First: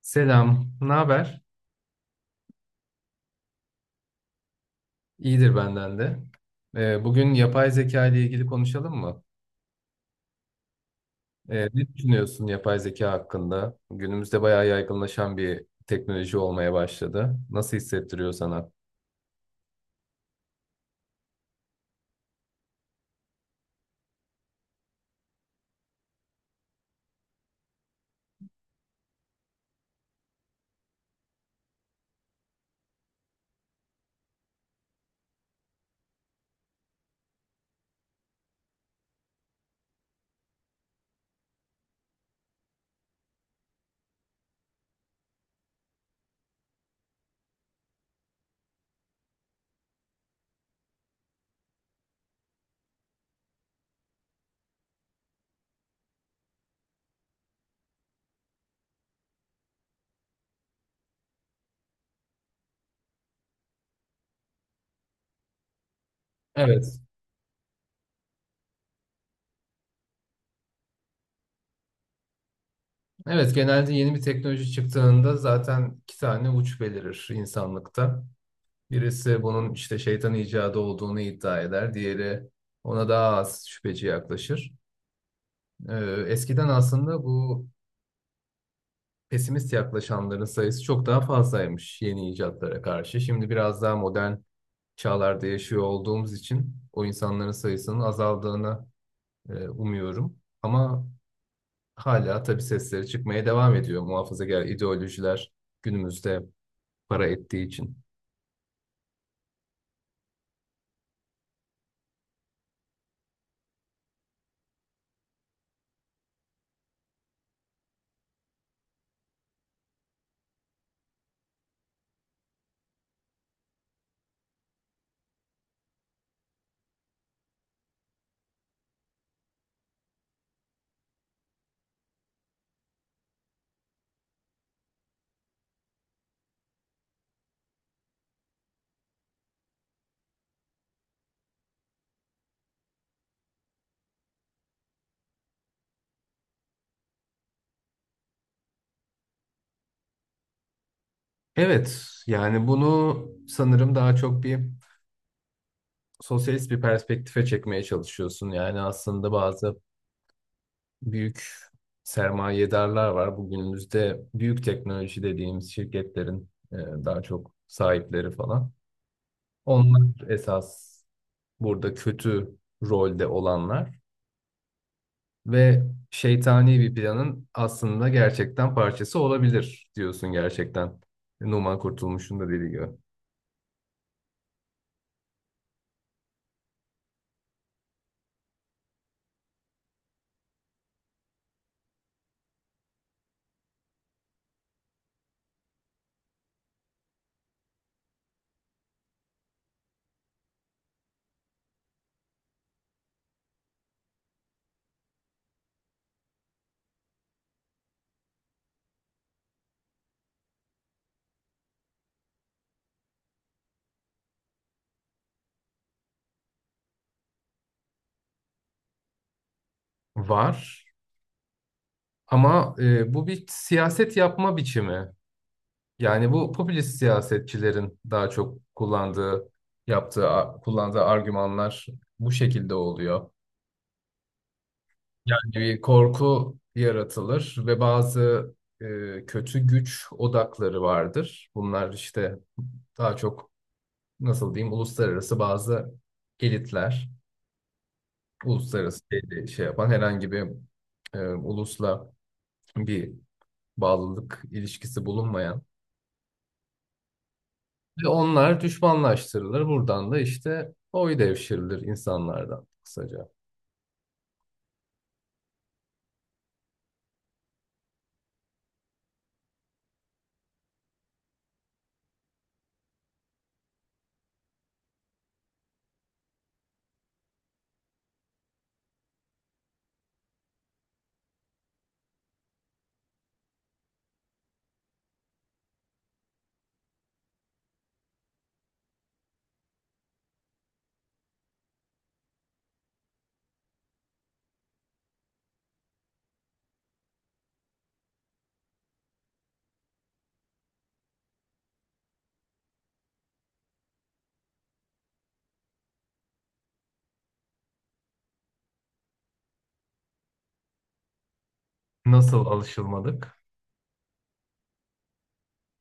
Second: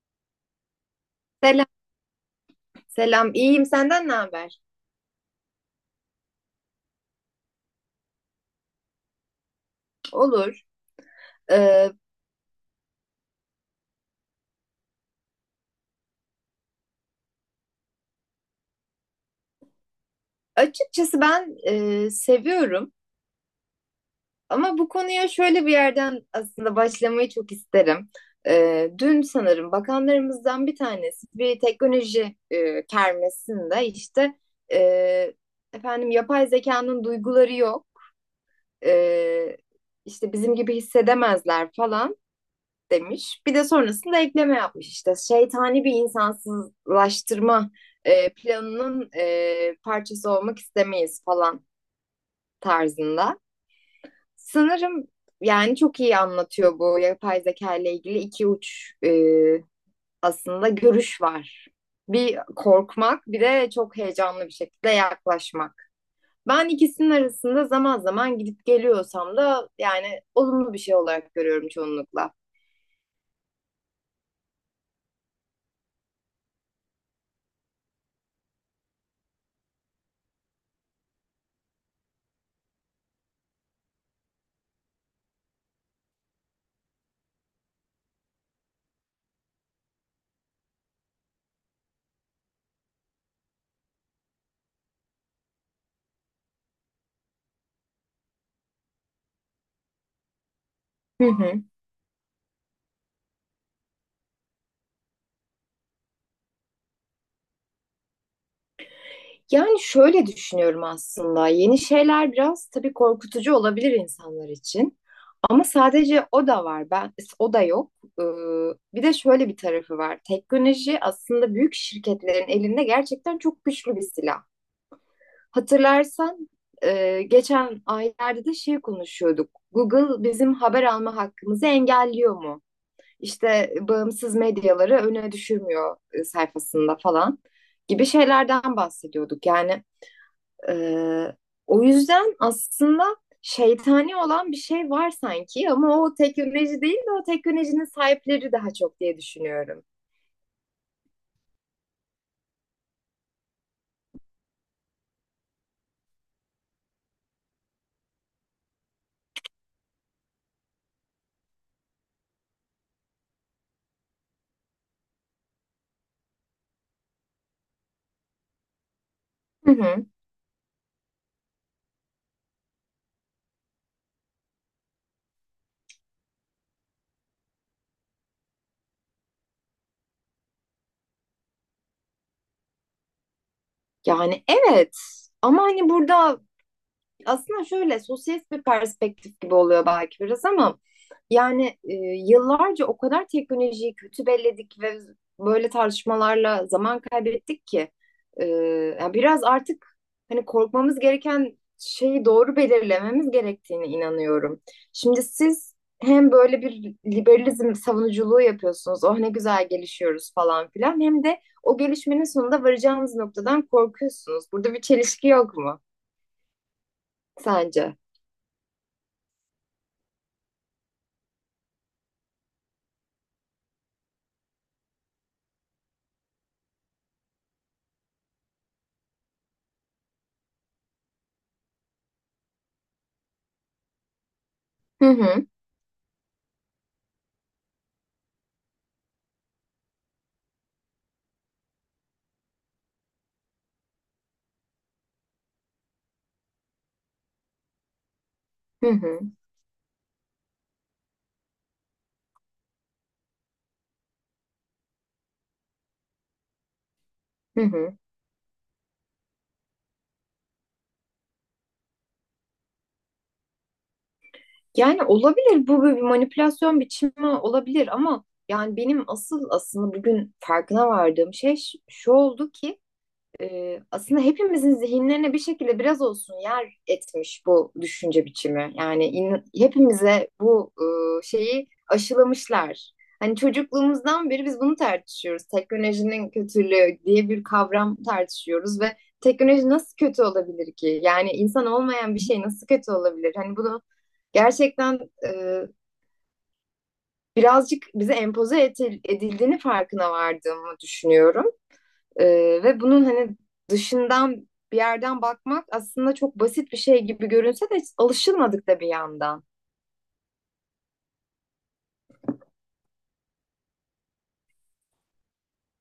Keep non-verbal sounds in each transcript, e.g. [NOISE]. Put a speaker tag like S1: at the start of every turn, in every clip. S1: Selam, ne haber?
S2: Selam, selam. İyiyim. Senden ne haber?
S1: İyidir benden de. Bugün yapay zeka ile ilgili konuşalım mı?
S2: Olur. Ee,
S1: Ne düşünüyorsun yapay zeka hakkında? Günümüzde bayağı yaygınlaşan bir teknoloji olmaya başladı. Nasıl hissettiriyor sana?
S2: açıkçası ben seviyorum ama bu konuya şöyle bir yerden aslında başlamayı çok isterim. Dün sanırım bakanlarımızdan bir tanesi bir teknoloji kermesinde işte e, efendim yapay zekanın duyguları yok. E, işte bizim gibi hissedemezler falan demiş. Bir de sonrasında ekleme yapmış işte. Şeytani bir insansızlaştırma planının parçası olmak istemeyiz falan tarzında. Sanırım yani çok iyi anlatıyor bu yapay zeka ile ilgili iki uç aslında görüş var. Bir korkmak bir de çok heyecanlı bir şekilde yaklaşmak. Ben
S1: Evet.
S2: ikisinin arasında zaman zaman gidip geliyorsam da yani olumlu bir şey olarak görüyorum çoğunlukla.
S1: Evet, genelde yeni bir teknoloji çıktığında zaten iki tane uç belirir insanlıkta. Birisi bunun işte şeytan icadı olduğunu iddia eder, diğeri ona daha az şüpheci yaklaşır. Ee, Eskiden aslında bu pesimist yaklaşanların sayısı çok daha fazlaymış yeni icatlara karşı. Şimdi biraz daha modern çağlarda yaşıyor olduğumuz için o insanların sayısının azaldığını umuyorum. Ama
S2: Hı hı.
S1: hala tabii sesleri çıkmaya devam ediyor muhafazakar ideolojiler günümüzde para ettiği için.
S2: Yani şöyle düşünüyorum aslında. Yeni şeyler biraz tabii korkutucu olabilir insanlar için. Ama sadece o da var. Ben o da yok. Ee, bir de şöyle bir tarafı var. Teknoloji aslında büyük şirketlerin elinde gerçekten çok güçlü bir silah. Hatırlarsan geçen aylarda da şey konuşuyorduk. Google bizim haber alma hakkımızı engelliyor mu? İşte bağımsız medyaları öne düşürmüyor sayfasında falan gibi şeylerden bahsediyorduk. Yani ee, o yüzden aslında şeytani olan bir şey var sanki ama o teknoloji değil de o teknolojinin sahipleri daha çok diye düşünüyorum.
S1: Evet, yani bunu sanırım daha çok bir sosyalist bir perspektife çekmeye çalışıyorsun. Yani aslında bazı büyük sermayedarlar var. Bugünümüzde büyük teknoloji dediğimiz şirketlerin daha çok sahipleri falan.
S2: Hı
S1: Onlar
S2: hı.
S1: esas burada kötü rolde olanlar ve şeytani bir planın aslında gerçekten parçası olabilir diyorsun gerçekten. Numan Kurtulmuş'un da dediği gibi.
S2: Yani evet ama hani burada aslında şöyle sosyalist bir perspektif gibi oluyor belki biraz ama yani, yıllarca o kadar teknolojiyi kötü belledik ve böyle tartışmalarla zaman kaybettik ki e, yani biraz artık hani korkmamız gereken şeyi doğru belirlememiz gerektiğine inanıyorum. Şimdi siz hem böyle bir liberalizm savunuculuğu yapıyorsunuz. Oh ne güzel gelişiyoruz falan filan. Hem de o gelişmenin sonunda varacağınız noktadan korkuyorsunuz. Burada bir çelişki yok mu sence?
S1: Var ama bu bir siyaset yapma biçimi. Yani bu popülist siyasetçilerin daha çok kullandığı argümanlar bu şekilde oluyor.
S2: Hı hı,
S1: Yani bir korku yaratılır ve bazı kötü güç odakları vardır. Bunlar işte daha çok nasıl diyeyim uluslararası bazı elitler,
S2: hı
S1: uluslararası
S2: hı,
S1: şey yapan herhangi bir ulusla bir bağlılık ilişkisi bulunmayan.
S2: hı hı.
S1: Ve onlar düşmanlaştırılır. Buradan da işte oy devşirilir insanlardan kısaca.
S2: Yani olabilir bu bir manipülasyon biçimi olabilir ama yani benim asıl aslında bugün farkına vardığım şey şu oldu ki, aslında hepimizin zihinlerine bir şekilde biraz olsun yer etmiş bu düşünce biçimi. Yani hepimize bu şeyi aşılamışlar. Hani çocukluğumuzdan beri biz bunu tartışıyoruz. Teknolojinin kötülüğü diye bir kavram tartışıyoruz ve teknoloji nasıl kötü olabilir ki? Yani insan olmayan bir şey nasıl kötü olabilir? Hani bunu gerçekten e, birazcık bize edildiğini farkına vardığımı düşünüyorum. Ve bunun hani dışından bir yerden bakmak aslında çok basit bir şey gibi görünse de alışılmadık da bir yandan.
S1: Nasıl alışılmadık?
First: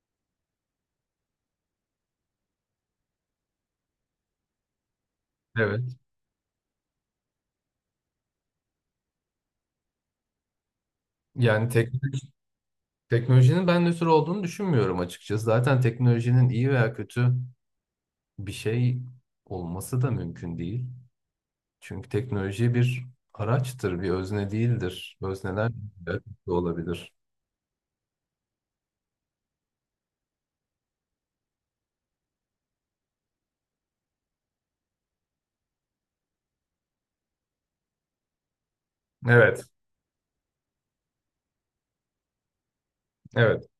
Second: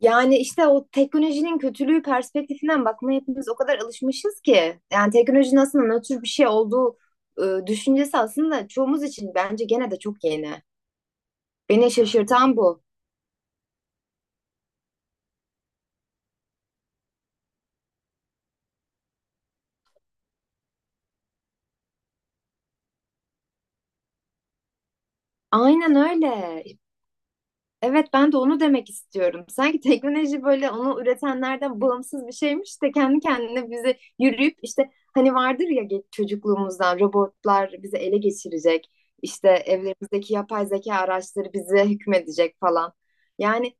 S2: Yani işte o teknolojinin kötülüğü perspektifinden bakmaya hepimiz o kadar alışmışız ki. Yani teknolojinin aslında
S1: Evet.
S2: nötr bir şey olduğu düşüncesi aslında çoğumuz için bence gene de çok yeni.
S1: Yani tek,
S2: Beni şaşırtan bu.
S1: teknolojinin ben nötr olduğunu düşünmüyorum açıkçası. Zaten teknolojinin iyi veya kötü bir şey olması da mümkün değil. Çünkü teknoloji bir araçtır, bir özne değildir. Özneler
S2: Aynen
S1: de
S2: öyle.
S1: olabilir.
S2: Evet ben de onu demek istiyorum. Sanki teknoloji böyle onu üretenlerden bağımsız bir şeymiş de kendi kendine bizi yürüyüp işte hani vardır ya çocukluğumuzdan robotlar bizi ele geçirecek. İşte
S1: Evet,
S2: evlerimizdeki yapay zeka araçları bize hükmedecek falan.
S1: evet.
S2: Yani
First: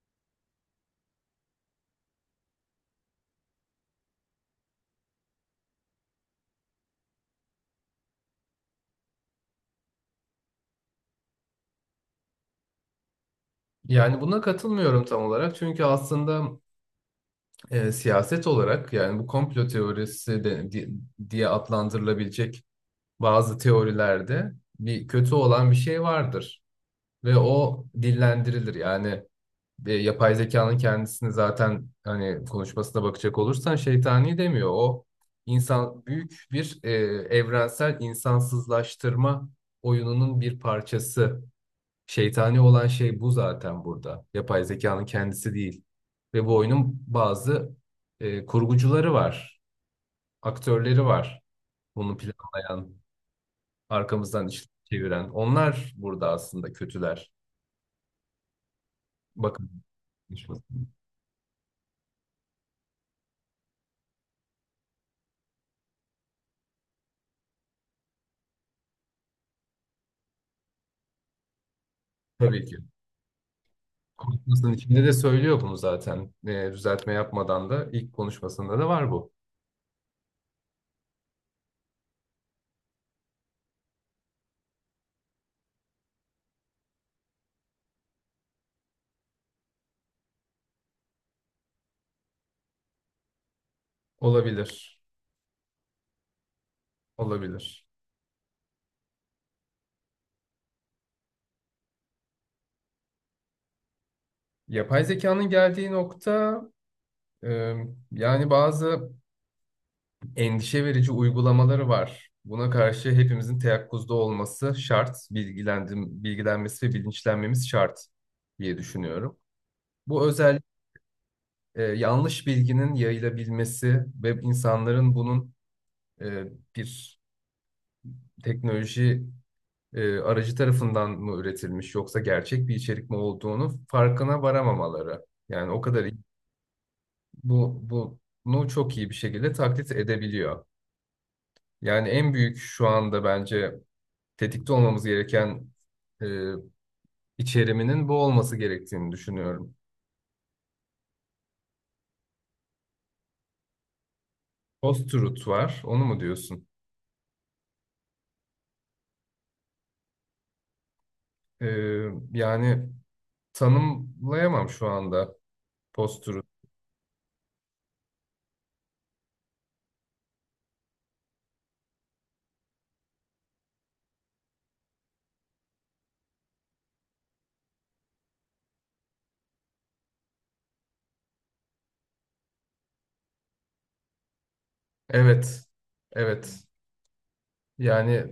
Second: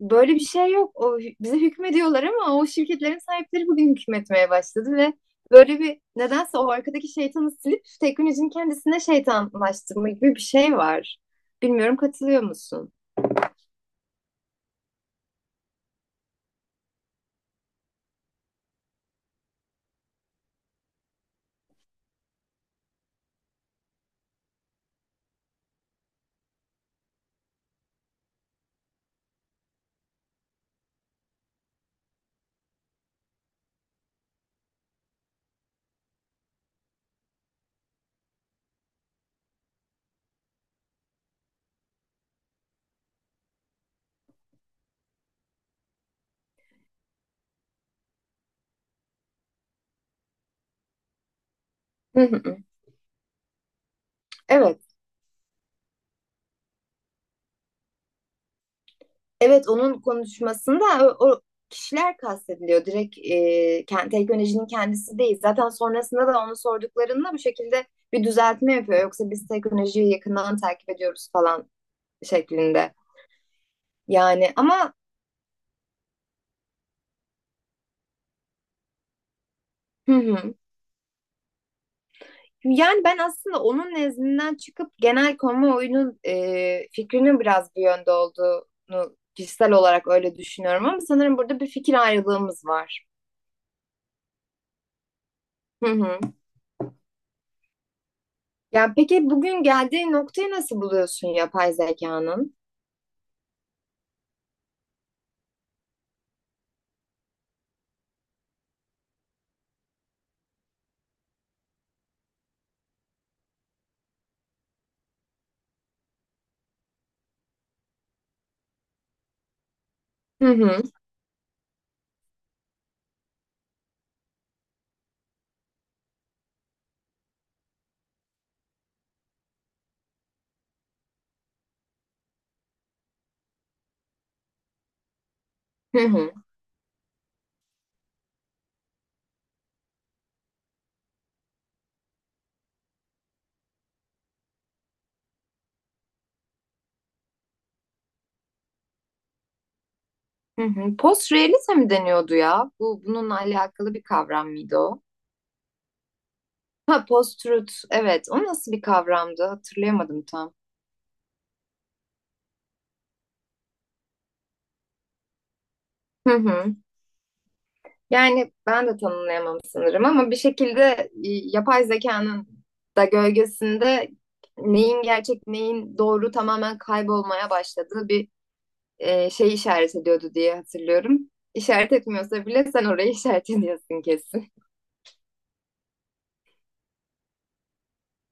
S2: böyle bir şey yok. O bize hükmediyorlar ama o şirketlerin sahipleri bugün hükmetmeye başladı ve böyle bir nedense o arkadaki şeytanı silip teknolojinin kendisine şeytanlaştırma gibi bir şey var. Bilmiyorum katılıyor musun?
S1: Yani buna katılmıyorum tam olarak. Çünkü aslında siyaset olarak yani bu komplo teorisi diye adlandırılabilecek bazı teorilerde bir kötü olan bir şey vardır ve o dillendirilir. Yani yapay zekanın kendisini zaten hani konuşmasına bakacak olursan şeytani demiyor. O insan büyük bir evrensel insansızlaştırma oyununun bir parçası. Şeytani olan şey bu zaten burada. Yapay zekanın kendisi değil. Ve bu oyunun bazı kurgucuları var, aktörleri var. Bunu
S2: [LAUGHS]
S1: planlayan, arkamızdan iş
S2: Evet,
S1: çeviren. Onlar burada aslında kötüler.
S2: evet
S1: Bakın.
S2: onun konuşmasında o kişiler kastediliyor. Direkt teknolojinin kendisi değil. Zaten sonrasında da onu sorduklarında bu şekilde bir düzeltme yapıyor. Yoksa biz teknolojiyi yakından takip ediyoruz falan
S1: Tabii ki.
S2: şeklinde. Yani
S1: Konuşmasının
S2: ama
S1: içinde de söylüyor bunu zaten. E, düzeltme yapmadan da ilk konuşmasında da var bu.
S2: hı hı. Yani ben aslında onun nezdinden çıkıp genel kamuoyunun fikrinin biraz bu yönde olduğunu kişisel olarak öyle düşünüyorum. Ama sanırım burada bir fikir ayrılığımız var.
S1: Olabilir.
S2: Hı hı.
S1: Olabilir.
S2: Ya peki bugün geldiği noktayı nasıl buluyorsun yapay zekanın?
S1: Yapay zekanın geldiği nokta, e, yani bazı endişe verici uygulamaları var. Buna karşı hepimizin teyakkuzda olması şart, bilgilendim, bilgilenmesi ve bilinçlenmemiz şart diye düşünüyorum. Bu
S2: Hı
S1: özel
S2: hı,
S1: yanlış bilginin yayılabilmesi ve insanların bunun e, bir teknoloji aracı tarafından mı üretilmiş yoksa gerçek bir içerik mi olduğunu farkına varamamaları. Yani o
S2: hı
S1: kadar iyi-
S2: hı,
S1: bu bu- bunu çok iyi bir şekilde taklit edebiliyor. Yani en büyük şu anda bence tetikte olmamız gereken e, içeriminin bu olması gerektiğini düşünüyorum.
S2: hı hı. Post-realism mi deniyordu ya? Bu bununla alakalı bir kavram mıydı o?
S1: Post-truth var, onu mu diyorsun?
S2: Ha post-truth, evet. O nasıl bir kavramdı? Hatırlayamadım tam.
S1: E, yani tanımlayamam şu anda
S2: Hı
S1: post-truth.
S2: hı. Yani ben de tanımlayamam sanırım ama bir şekilde yapay zekanın da gölgesinde neyin gerçek, neyin doğru tamamen kaybolmaya başladığı bir şey işaret ediyordu diye hatırlıyorum. İşaret etmiyorsa bile sen orayı [LAUGHS] işaret ediyorsun kesin.
S1: Evet, evet. Yani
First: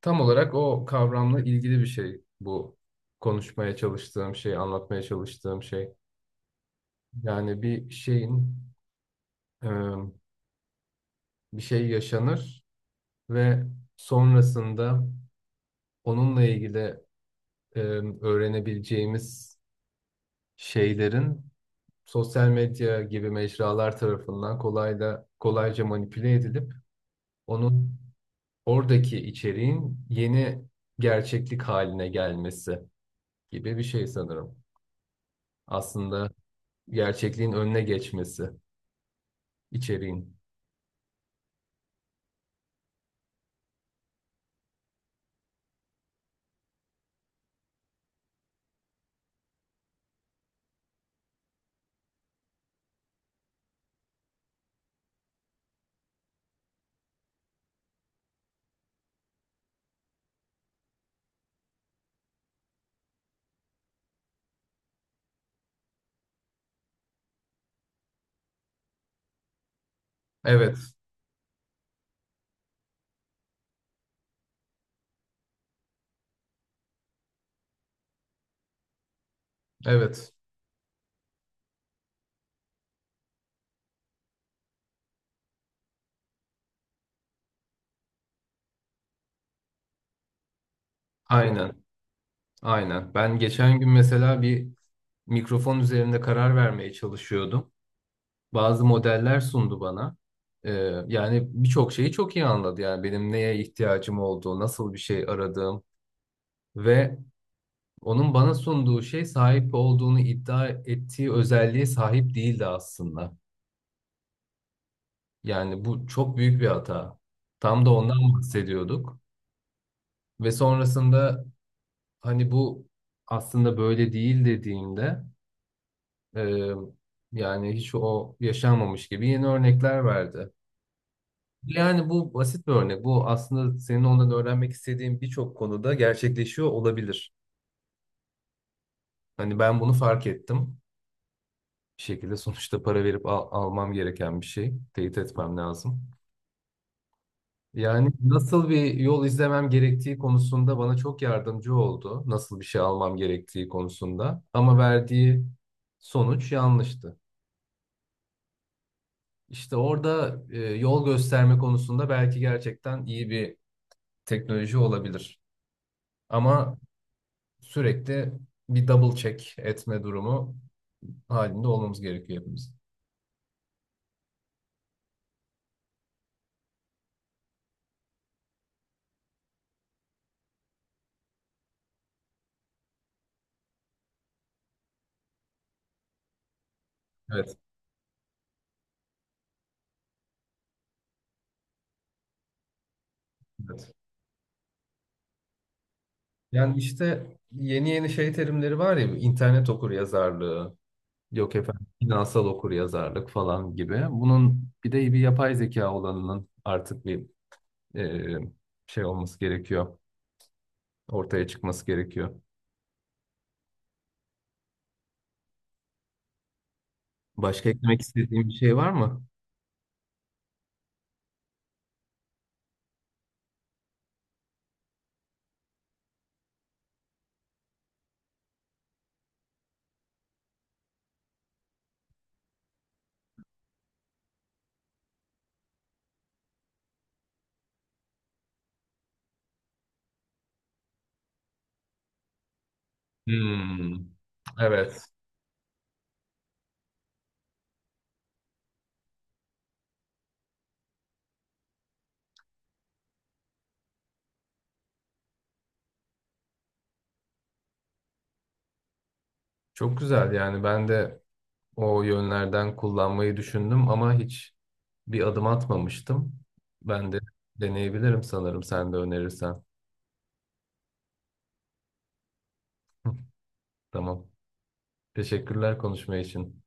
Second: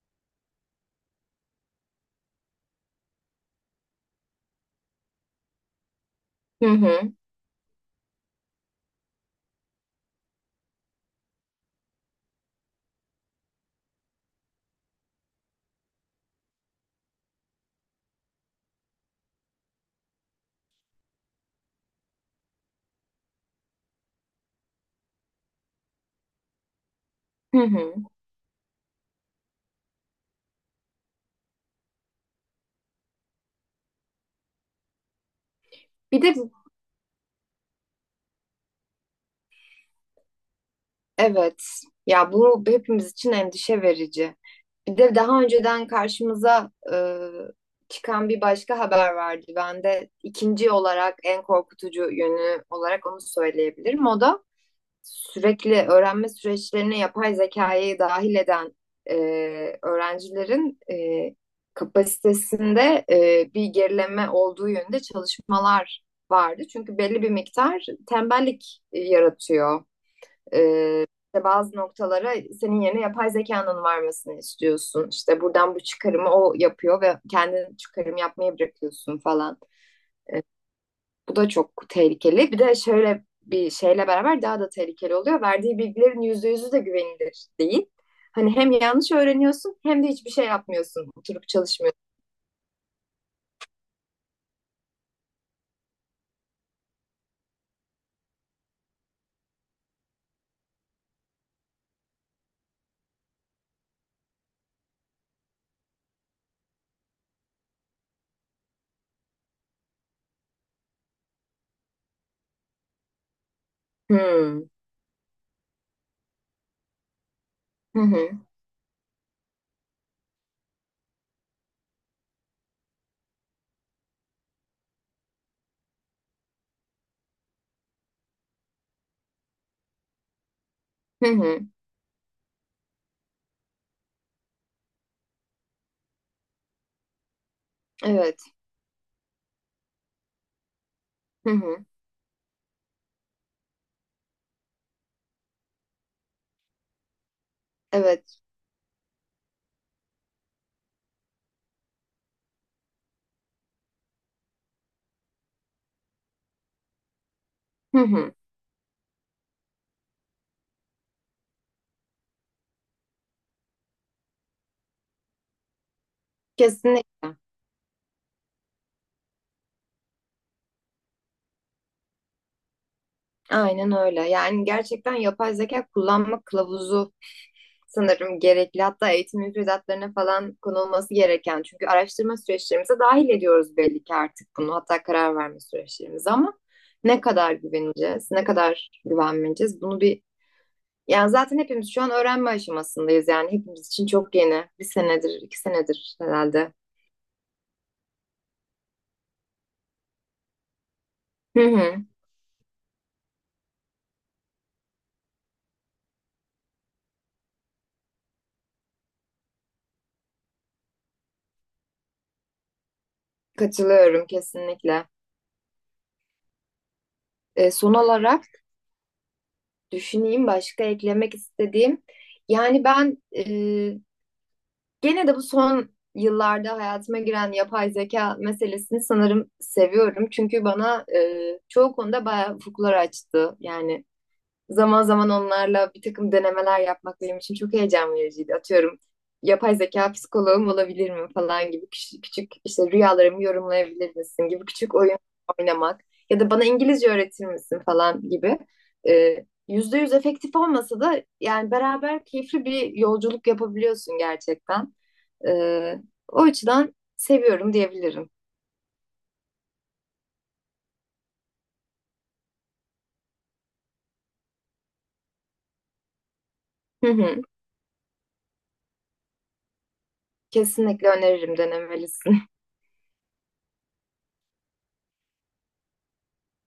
S1: tam olarak o kavramla ilgili bir şey bu konuşmaya çalıştığım şey, anlatmaya çalıştığım şey.
S2: Hı hı.
S1: Yani bir şeyin, e, bir şey yaşanır ve sonrasında onunla ilgili e, öğrenebileceğimiz şeylerin sosyal medya gibi mecralar tarafından kolayca manipüle edilip
S2: Hı hı.
S1: onun oradaki içeriğin yeni gerçeklik haline gelmesi gibi bir şey sanırım.
S2: Bir
S1: Aslında
S2: de
S1: gerçekliğin önüne geçmesi içeriğin.
S2: evet ya bu hepimiz için endişe verici. Bir de daha önceden karşımıza çıkan bir başka haber vardı. Ben de ikinci olarak en korkutucu yönü olarak onu söyleyebilirim. O da sürekli öğrenme süreçlerine yapay zekayı dahil eden e, öğrencilerin kapasitesinde bir gerileme olduğu yönünde çalışmalar vardı. Çünkü belli bir miktar tembellik yaratıyor. E,
S1: Evet,
S2: işte bazı noktalara senin yerine yapay zekanın varmasını istiyorsun. İşte buradan bu çıkarımı o yapıyor ve kendin çıkarım yapmayı bırakıyorsun falan.
S1: evet.
S2: E, bu da çok tehlikeli. Bir de şöyle bir şeyle beraber daha da tehlikeli oluyor. Verdiği bilgilerin %100'ü de güvenilir değil. Hani hem yanlış öğreniyorsun hem de hiçbir şey yapmıyorsun. Oturup
S1: Aynen,
S2: çalışmıyorsun.
S1: aynen. Ben geçen gün mesela bir mikrofon üzerinde karar vermeye çalışıyordum. Bazı modeller sundu bana. Ee, yani birçok şeyi çok iyi anladı. Yani benim neye ihtiyacım olduğu, nasıl bir şey aradığım ve onun bana sunduğu şey sahip olduğunu iddia ettiği özelliğe sahip değildi aslında.
S2: Hmm.
S1: Yani bu çok büyük bir hata. Tam da
S2: Hı
S1: ondan
S2: hı.
S1: bahsediyorduk. Ve sonrasında hani bu aslında böyle değil dediğimde, e, yani hiç o yaşanmamış gibi yeni örnekler verdi.
S2: Hı hı.
S1: Yani bu basit bir örnek. Bu aslında senin ondan öğrenmek istediğin birçok konuda gerçekleşiyor olabilir.
S2: Evet.
S1: Hani ben bunu fark ettim.
S2: Hı hı.
S1: Bir şekilde sonuçta almam gereken bir şey. Teyit etmem lazım. Yani
S2: Evet.
S1: nasıl bir yol izlemem gerektiği konusunda bana çok yardımcı oldu. Nasıl bir şey almam gerektiği konusunda. Ama verdiği sonuç yanlıştı.
S2: Hı hı.
S1: İşte orada yol gösterme konusunda belki gerçekten iyi bir teknoloji olabilir. Ama
S2: Kesinlikle.
S1: sürekli bir double check etme durumu halinde olmamız gerekiyor hepimiz.
S2: Aynen öyle. Yani gerçekten yapay zeka kullanma kılavuzu sanırım gerekli. Hatta eğitim müfredatlarına falan konulması gereken. Çünkü araştırma süreçlerimize dahil ediyoruz belli ki artık bunu. Hatta karar verme süreçlerimize ama ne kadar
S1: Evet,
S2: güveneceğiz, ne kadar güvenmeyeceğiz bunu bir... Yani zaten hepimiz şu an öğrenme aşamasındayız. Yani hepimiz
S1: evet.
S2: için çok yeni. Bir senedir, iki senedir herhalde.
S1: Yani işte yeni yeni şey terimleri var ya, internet okur yazarlığı, yok
S2: Hı
S1: efendim
S2: hı.
S1: finansal okur yazarlık falan gibi. Bunun bir de bir yapay zeka olanının artık bir e, şey olması gerekiyor, ortaya çıkması gerekiyor.
S2: Katılıyorum kesinlikle.
S1: Başka
S2: Son
S1: eklemek
S2: olarak
S1: istediğim bir şey var mı?
S2: düşüneyim başka eklemek istediğim. Yani ben, gene de bu son yıllarda hayatıma giren yapay zeka meselesini sanırım seviyorum. Çünkü bana çoğu konuda bayağı ufuklar açtı. Yani zaman zaman onlarla bir takım denemeler yapmak benim için çok heyecan vericiydi. Atıyorum yapay zeka psikoloğum olabilir mi falan gibi küçük, küçük işte rüyalarımı
S1: Hmm,
S2: yorumlayabilir misin gibi küçük
S1: evet.
S2: oyun oynamak ya da bana İngilizce öğretir misin falan gibi. %100 efektif olmasa da yani beraber keyifli bir yolculuk yapabiliyorsun gerçekten. Ee, o açıdan seviyorum diyebilirim.
S1: Çok güzel, yani ben de o yönlerden kullanmayı düşündüm ama hiç bir adım atmamıştım.
S2: Hı
S1: Ben de
S2: hı.
S1: deneyebilirim sanırım sen de önerirsen.
S2: Kesinlikle öneririm denemelisin. [LAUGHS]
S1: [LAUGHS] Tamam. Teşekkürler konuşma için.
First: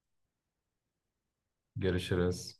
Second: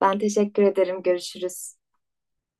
S2: Ben teşekkür ederim. Görüşürüz.
S1: Görüşürüz.